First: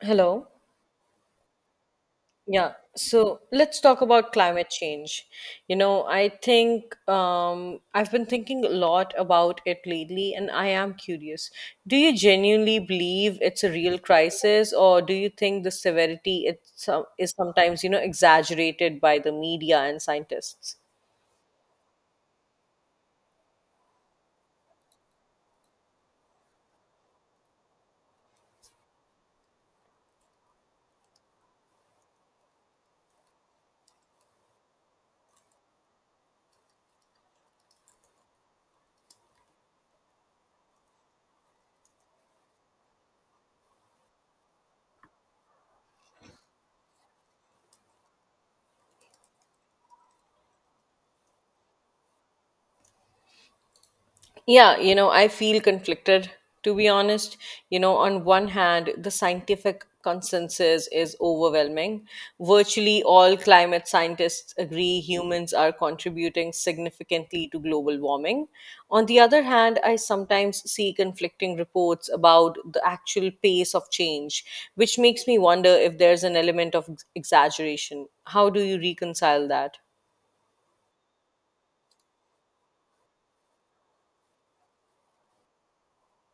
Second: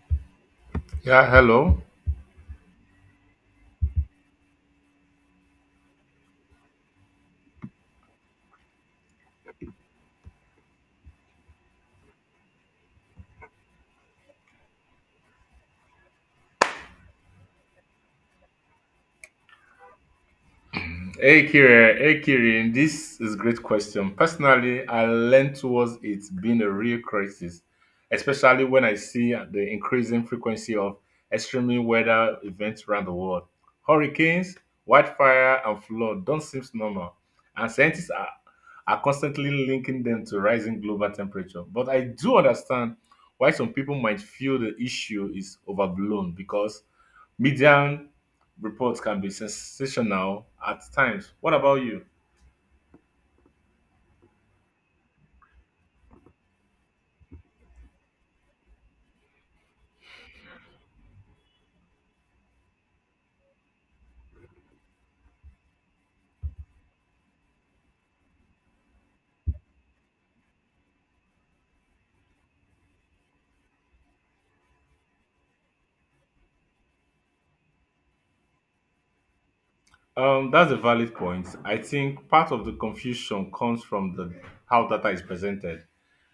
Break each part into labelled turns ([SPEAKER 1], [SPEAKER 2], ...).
[SPEAKER 1] Hello.
[SPEAKER 2] Yeah, hello.
[SPEAKER 1] Yeah. So let's talk about climate change. I've been thinking a lot about it lately, and I am curious. Do you genuinely believe it's a real crisis, or do you think the severity is sometimes, exaggerated by the media and scientists?
[SPEAKER 2] Hey, Kirin. This is a great question. Personally, I lean towards it being a real crisis, especially when I see the increasing frequency of extreme weather events around the world. Hurricanes, wildfire, and flood don't seem normal, and scientists are constantly linking them to rising global temperature. But I do understand why some people might feel the issue is overblown because media reports can be sensational at times. What about you?
[SPEAKER 1] Yeah, you know, I feel conflicted to be honest. You know, on one hand, the scientific consensus is overwhelming. Virtually all climate scientists agree humans are contributing significantly to global warming. On the other hand, I sometimes see conflicting reports about the actual pace of change, which makes me wonder if there's an element of exaggeration. How do you reconcile that?
[SPEAKER 2] That's a valid point. I think part of the confusion comes from the how data is presented.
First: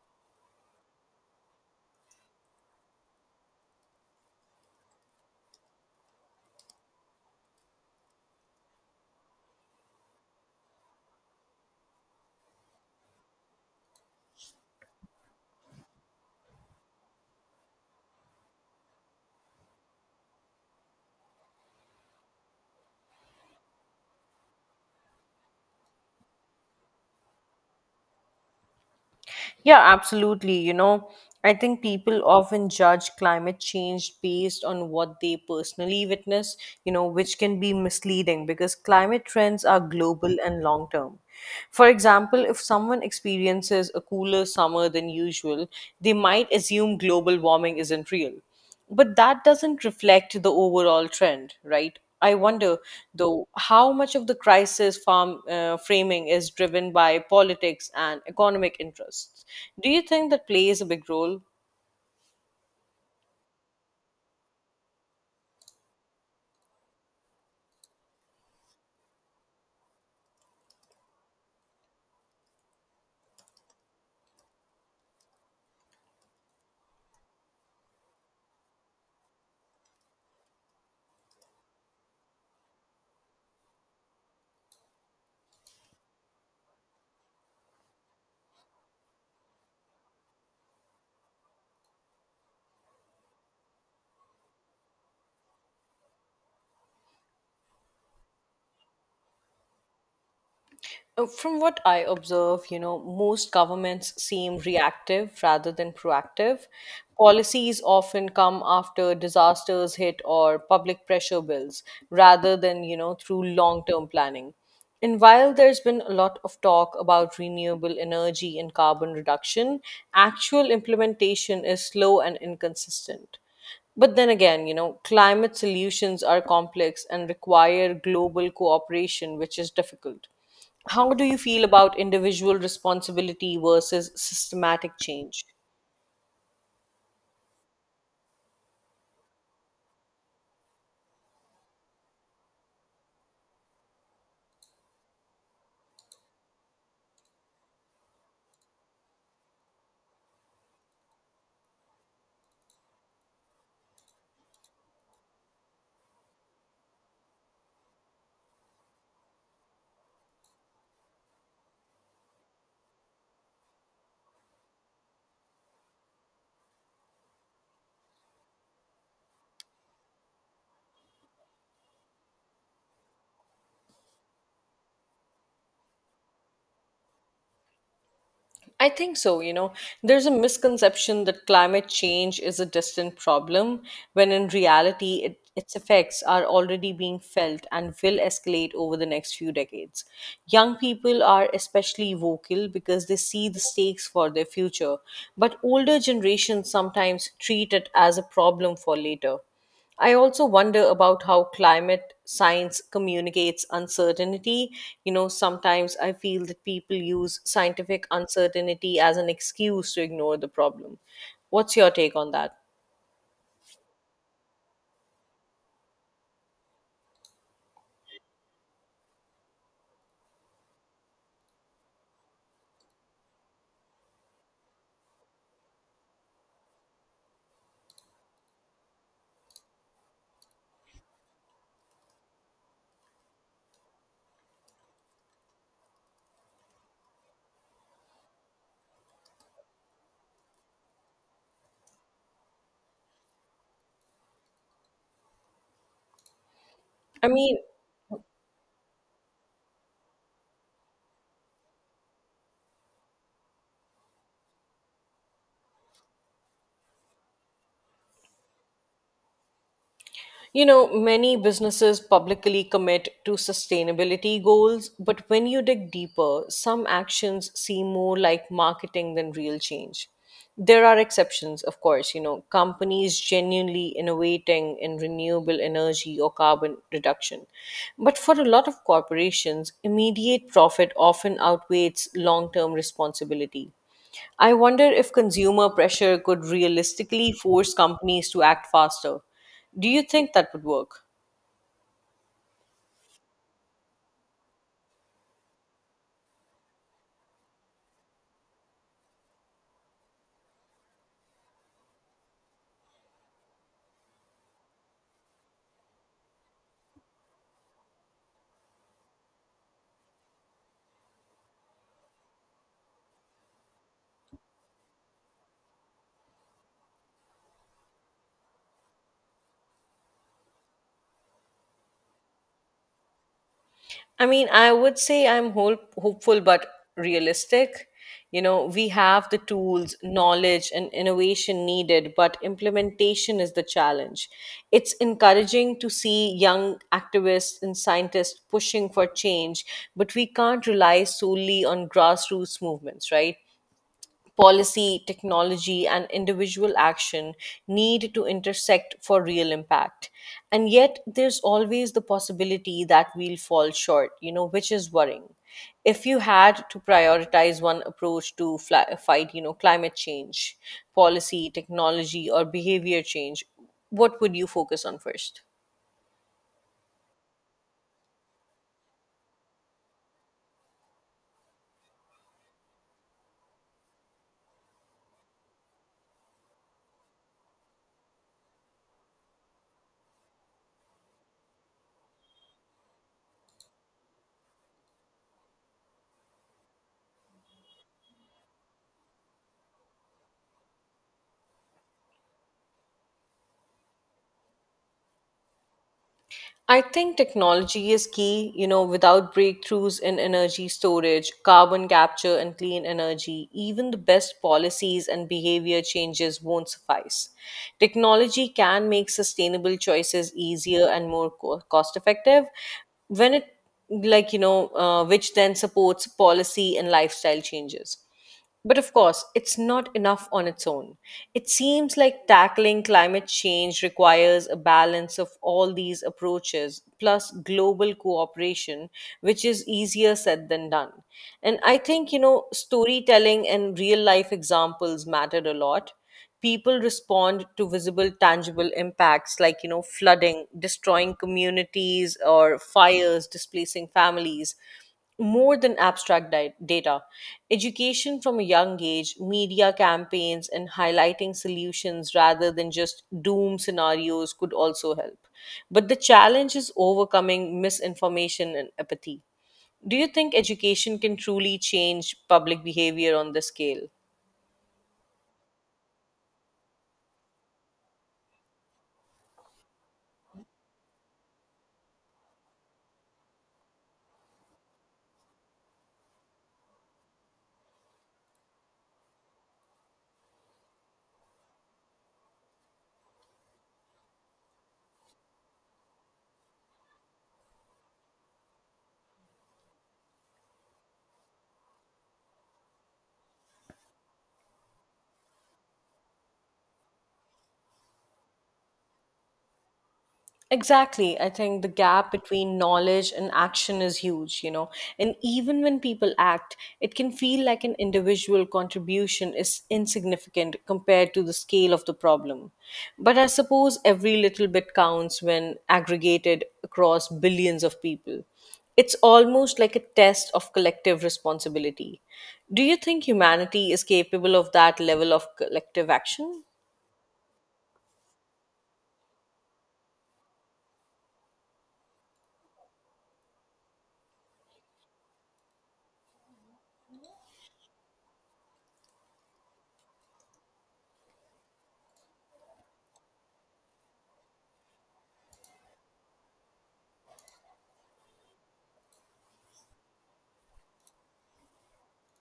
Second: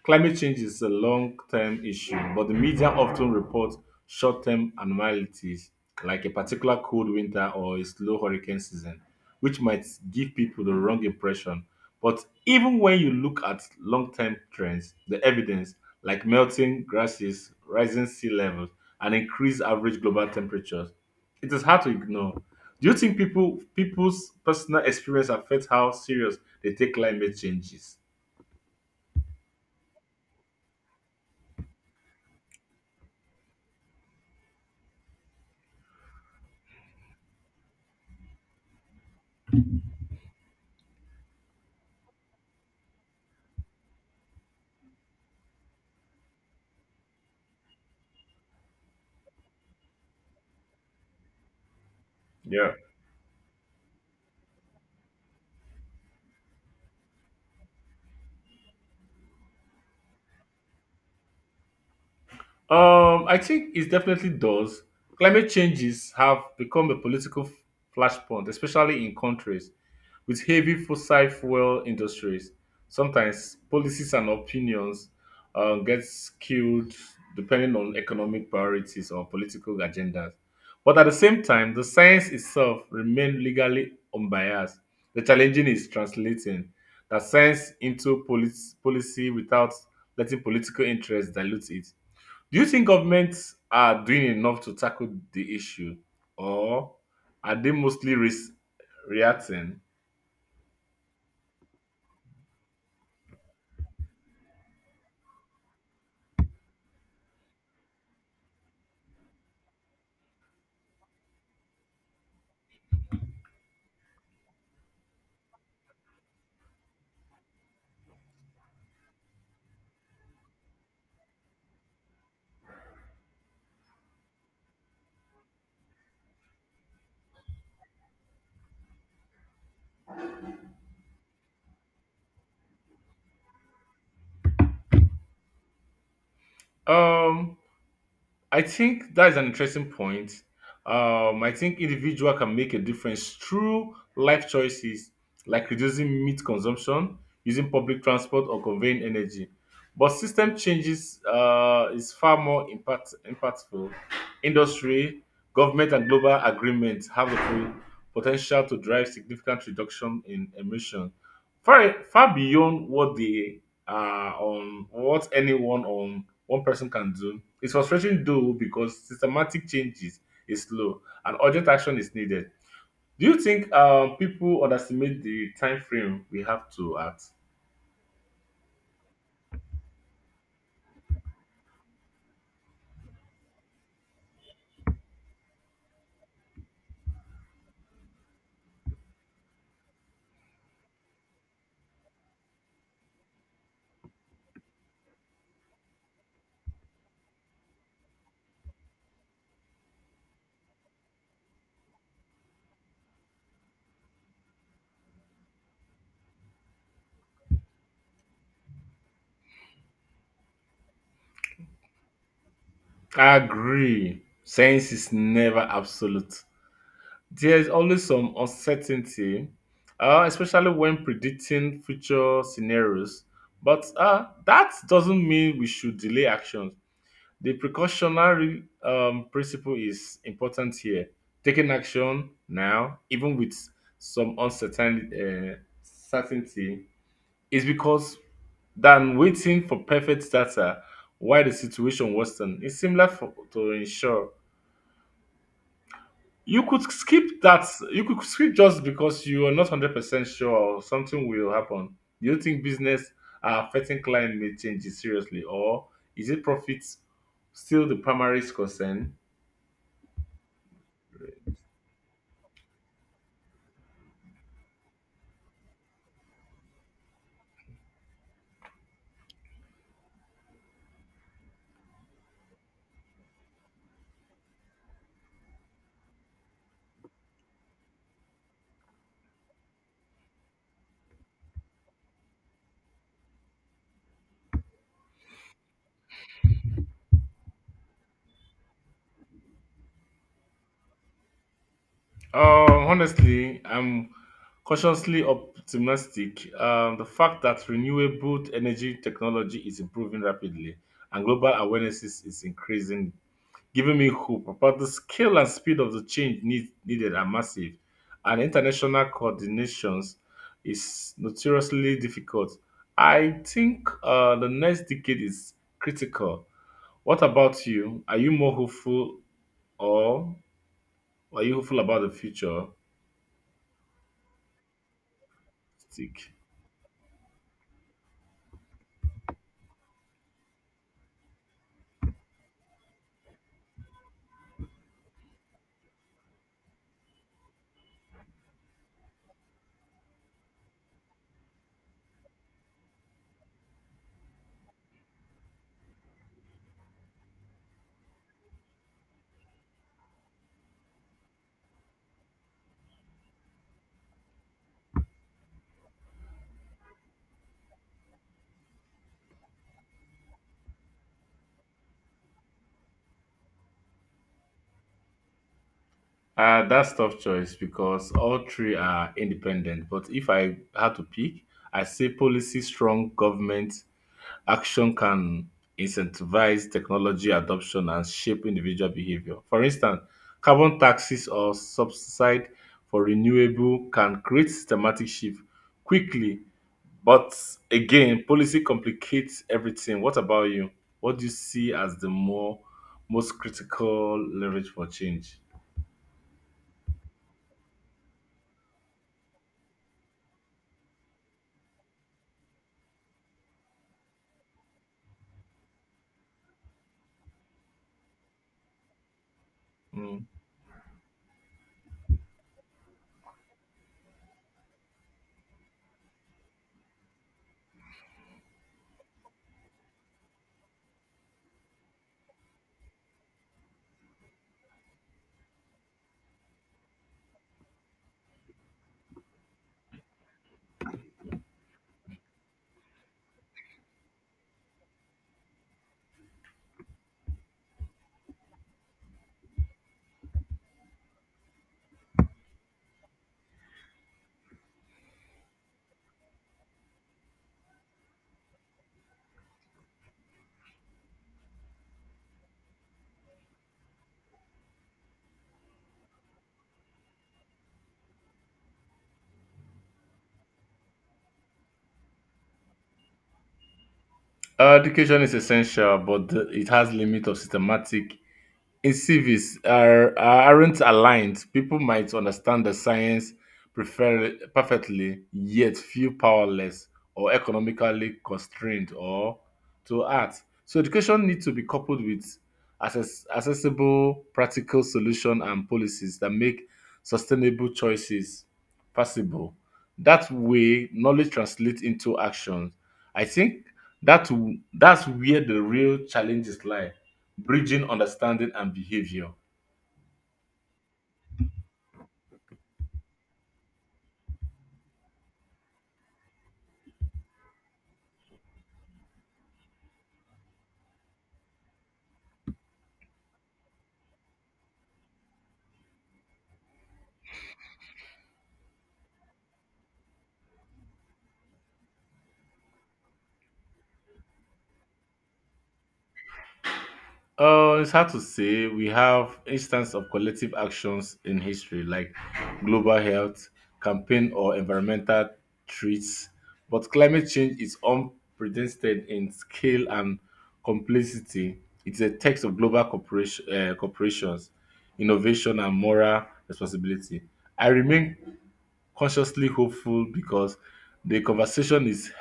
[SPEAKER 2] Climate change is a long-term issue, but the media often reports short-term anomalies like a particular cold winter or a slow hurricane season, which might give people the wrong impression. But even when you look at long-term trends, the evidence like melting grasses, rising sea levels, and increased average global temperatures it is hard to ignore. Do you think people's personal experience affects how serious they take climate changes?
[SPEAKER 1] Yeah, absolutely. You know, I think people often judge climate change based on what they personally witness, you know, which can be misleading because climate trends are global and long term. For example, if someone experiences a cooler summer than usual, they might assume global warming isn't real. But that doesn't reflect the overall trend, right? I
[SPEAKER 2] Yeah.
[SPEAKER 1] wonder, though, how much of the framing is driven by politics and economic interests. Do you think that plays a big role?
[SPEAKER 2] I think it definitely does. Climate changes have become a political flashpoint, especially in countries with heavy fossil fuel industries. Sometimes policies and opinions get skewed depending on economic priorities or political agendas. But at the same time, the science itself remains legally unbiased. The challenging is translating that science into policy without letting political interests dilute it. Do you think governments are doing enough to tackle the issue, or are they mostly reacting?
[SPEAKER 1] From what I observe, you know, most governments seem reactive rather than proactive. Policies often come after disasters hit or public pressure builds rather than, you know, through long term planning. And while there's been a lot of talk about renewable energy and carbon reduction, actual implementation is slow and inconsistent. But then again, you know, climate solutions are complex and require global cooperation, which is difficult. How do you feel about individual responsibility versus systematic change?
[SPEAKER 2] Um, I think that's an interesting point. I think individual can make a difference through life choices like reducing meat consumption, using public transport, or conveying energy. But system changes is far more impactful. Industry, government, and global agreements have the potential to drive significant reduction in emission. Far beyond what they are on what anyone on one person can do. It's frustrating though because systematic changes is slow and urgent action is needed. Do you think people underestimate the time frame we have to act?
[SPEAKER 1] I think so. You know, there's a misconception that climate change is a distant problem, when in reality, it, its effects are already being felt and will escalate over the next few decades. Young people are especially vocal because they see the stakes for their future, but older generations sometimes treat it as a problem for later. I also wonder about how climate science communicates uncertainty. You know, sometimes I feel that people use scientific uncertainty as an excuse to ignore the problem. What's your take on that?
[SPEAKER 2] I agree. Science is never absolute. There is always some uncertainty, especially when predicting future scenarios. But that doesn't mean we should delay actions. The precautionary principle is important here. Taking action now, even with some uncertain certainty, is because than waiting for perfect data while the situation worsen. It's similar for, to ensure you could skip
[SPEAKER 1] I mean,
[SPEAKER 2] that. You could skip just because you are not 100% sure something will happen. Do you think business are affecting client may change it seriously, or is it profits still the primary concern?
[SPEAKER 1] you know, many businesses publicly commit to sustainability goals, but when you dig deeper, some actions seem more like marketing than real change. There are exceptions, of course, you know, companies genuinely innovating in renewable energy or carbon reduction. But for a lot of corporations, immediate profit often outweighs long term responsibility. I wonder if consumer pressure could realistically force companies to act faster. Do you think that would work?
[SPEAKER 2] Honestly, I'm cautiously optimistic. The fact that renewable energy technology is improving rapidly and global awareness is increasing, giving me hope. But the scale and speed of the change needed are massive, and international coordinations is notoriously difficult. I think the next decade is critical. What about you? Are you more hopeful, or are you hopeful about the future?
[SPEAKER 1] I mean, I would say I'm
[SPEAKER 2] Stick.
[SPEAKER 1] hopeful but realistic. You know, we have the tools, knowledge, and innovation needed, but implementation is the challenge. It's encouraging to see young activists and scientists pushing for change, but we can't rely solely on grassroots movements, right? Policy, technology, and individual action need to intersect for real impact. And yet, there's always the possibility that we'll fall short, you know, which is worrying. If you had to prioritize one approach to fight, you know, climate change, policy, technology, or behavior change, what would you focus on first?
[SPEAKER 2] That's tough choice because all three are independent. But if I had to pick, I say policy strong government action can incentivize technology adoption and shape individual behavior. For instance, carbon taxes or subsidy for renewable can create systematic shift quickly. But again, policy complicates everything. What about you? What do you see as the more most critical leverage for change?
[SPEAKER 1] I think technology is key, you know, without breakthroughs in energy storage, carbon capture, and clean energy, even the best policies and behavior changes won't suffice. Technology can make sustainable
[SPEAKER 2] Hmm.
[SPEAKER 1] choices easier and more cost effective when it, like, you know, which then supports policy and lifestyle changes. But of course, it's not enough on its own. It seems like tackling climate change requires a balance of all these approaches, plus global cooperation, which is easier said than done. And I think, you know, storytelling and real life examples mattered a lot. People respond to visible tangible impacts, like, you know, flooding destroying communities or fires displacing families, more than abstract data. Education from a young age, media campaigns, and highlighting solutions rather than just doom scenarios could also help, but the challenge is overcoming misinformation and apathy. Do you think education can truly change public behavior on this scale?
[SPEAKER 2] Education is essential, but the, it has limit of systematic incentives are aren't aligned, people might understand the science perfectly, yet feel powerless or economically constrained or to act. So education needs to be coupled with accessible, practical solution and policies that make sustainable choices possible. That way, knowledge translates into action. I think that that's where the real challenges lie bridging understanding and behavior.
[SPEAKER 1] Exactly. I think the gap between knowledge and action is huge, you know. And even when people act, it can feel like an individual contribution is insignificant compared to the scale of the problem. But I suppose every little bit counts when aggregated across billions of people. It's almost like a test of collective responsibility. Do you think humanity is capable of that level of collective action?
[SPEAKER 2] It's hard to say we have instances of collective actions in history like global health campaign or environmental threats, but climate change is unprecedented in scale and complexity. It's a text of global corporations innovation and moral responsibility. I remain consciously hopeful because the conversation is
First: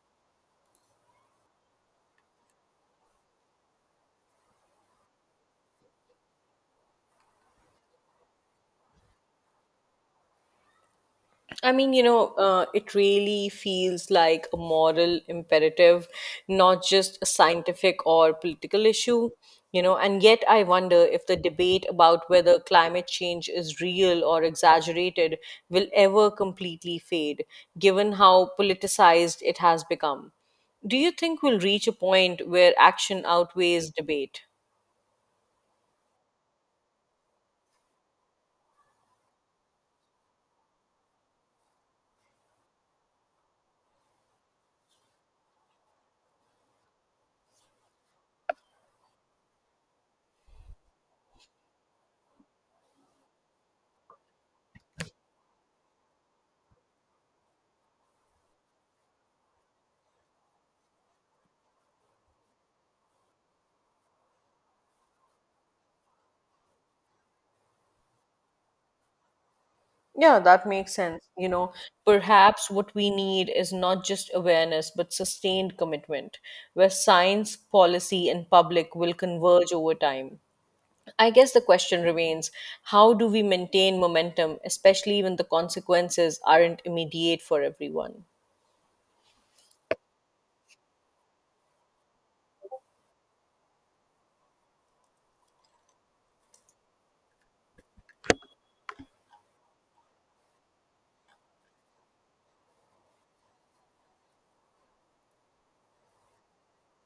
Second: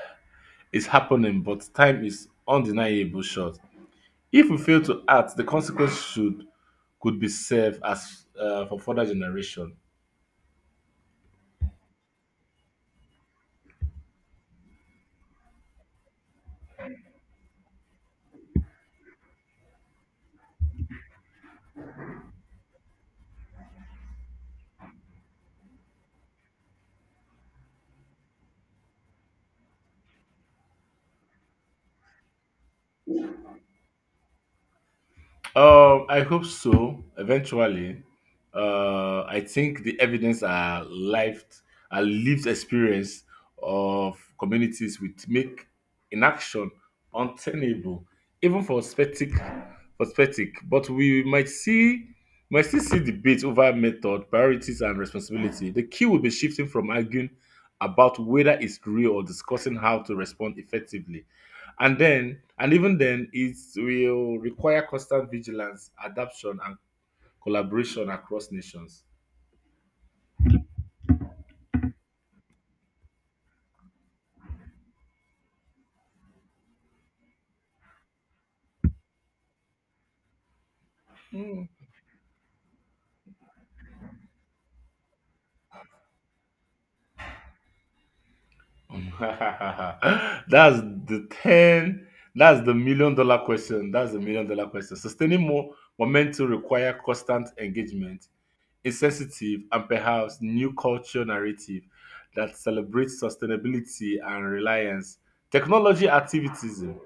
[SPEAKER 2] is happening, but time is undeniable short. If we fail to act, the consequences should could be serve as for further generation.
[SPEAKER 1] It really feels like a moral imperative, not just a scientific or political issue, you know. And yet, I wonder if the debate about whether climate change is real or exaggerated will ever completely fade, given how politicized it has become. Do you think we'll reach a point where action outweighs debate?
[SPEAKER 2] I hope so. Eventually, I think the evidence are lived experience of communities which make inaction untenable, even for spectic. But we might still see debate over method, priorities, and responsibility. The key will be shifting from arguing about whether it's real or discussing how to respond effectively, and then and even then it will require constant vigilance adaptation and collaboration across nations.
[SPEAKER 1] Yeah, that makes sense. You know, perhaps what we need is not just awareness, but sustained commitment, where science, policy, and public will converge over time. I guess the question remains, how do we maintain momentum, especially when the consequences aren't immediate for everyone?
[SPEAKER 2] That's the 10. That's the million dollar question that's the million dollar question Sustaining more momentum require constant engagement insensitive and perhaps new culture narrative that celebrates sustainability and reliance technology activism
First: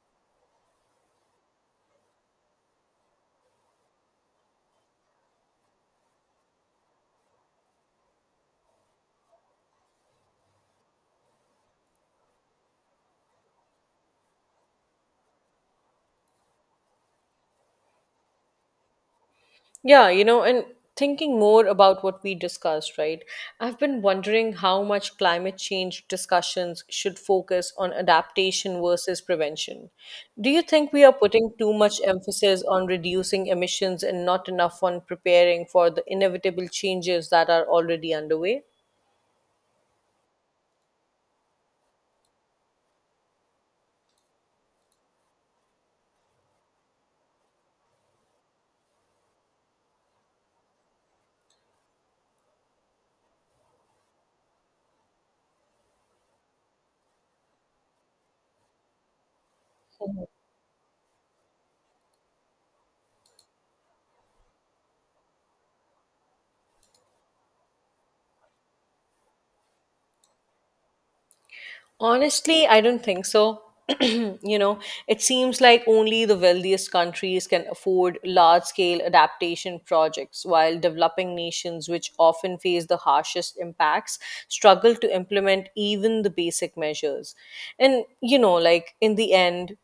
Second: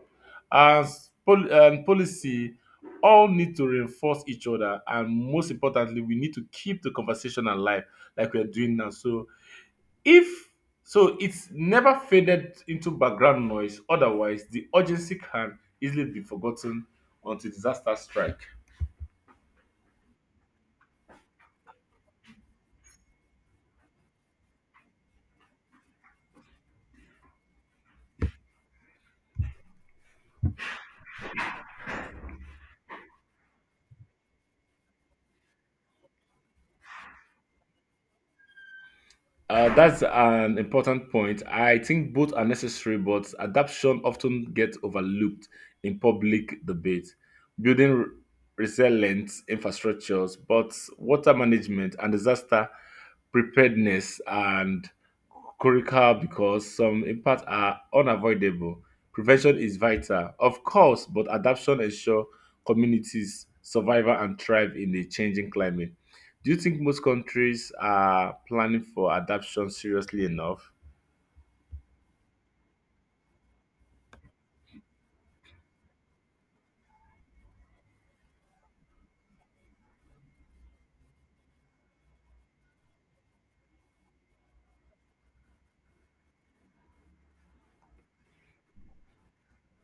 [SPEAKER 2] as and policy all need to reinforce each other, and most importantly we need to keep the conversation alive like we're doing now, if so it's never faded into background noise. Otherwise the urgency can easily be forgotten until disaster strike.
[SPEAKER 1] Yeah, you know, and thinking more about what we discussed, right? I've been wondering how much climate change discussions should focus on adaptation versus prevention. Do you think we are putting too much emphasis on reducing emissions and not enough on preparing for the inevitable changes that are already underway?
[SPEAKER 2] That's an important point. I think both are necessary, but adaptation often gets overlooked in public debate. Building resilient infrastructures, but water management and disaster preparedness and critical because some impacts are unavoidable. Prevention is vital, of course, but adaptation ensures communities survive and thrive in a changing climate. Do you think most countries are planning for adoption seriously enough?
[SPEAKER 1] Honestly, I don't think so. You know, it seems like only the wealthiest countries can afford large scale adaptation projects, while developing nations, which often face the harshest impacts, struggle to implement even the basic measures. And, you know, like in the end,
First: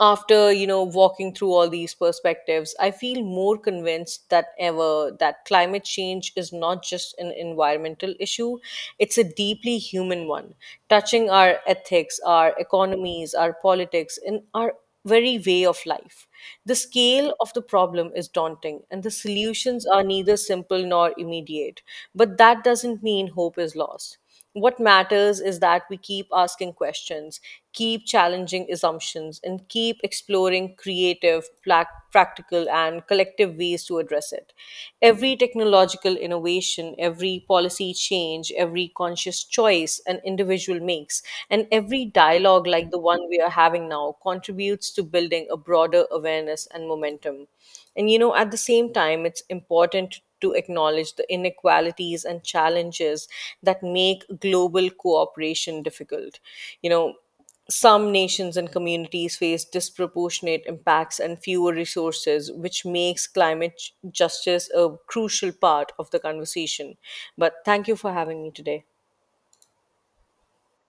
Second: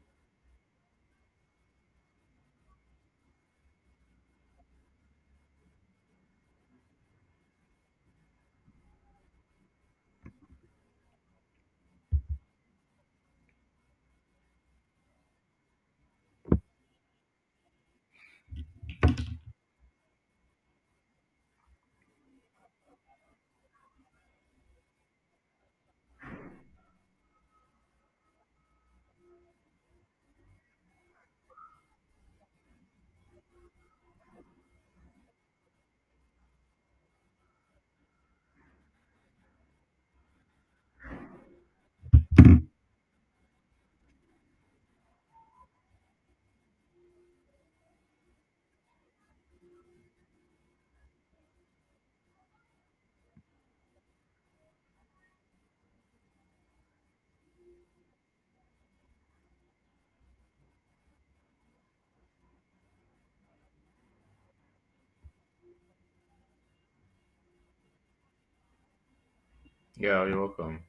[SPEAKER 1] after, you know, walking through all these perspectives, I feel more convinced that ever that climate change is not just an environmental issue. It's a deeply human one, touching our ethics, our economies, our politics, and our very way of life. The scale of the problem is daunting and the solutions are neither simple nor immediate, but that doesn't mean hope is lost. What matters is that we keep asking questions, keep challenging assumptions, and keep exploring creative, practical, and collective ways to address it. Every technological innovation, every policy change, every conscious choice an individual makes, and every dialogue like the one we are having now contributes to building a broader awareness and momentum. And you know, at the same time, it's important to acknowledge the inequalities and challenges that make global cooperation difficult. You know, some nations and communities face disproportionate impacts and fewer resources, which makes climate justice a crucial part of the conversation. But thank you for having me today.
[SPEAKER 2] Yeah, you're welcome.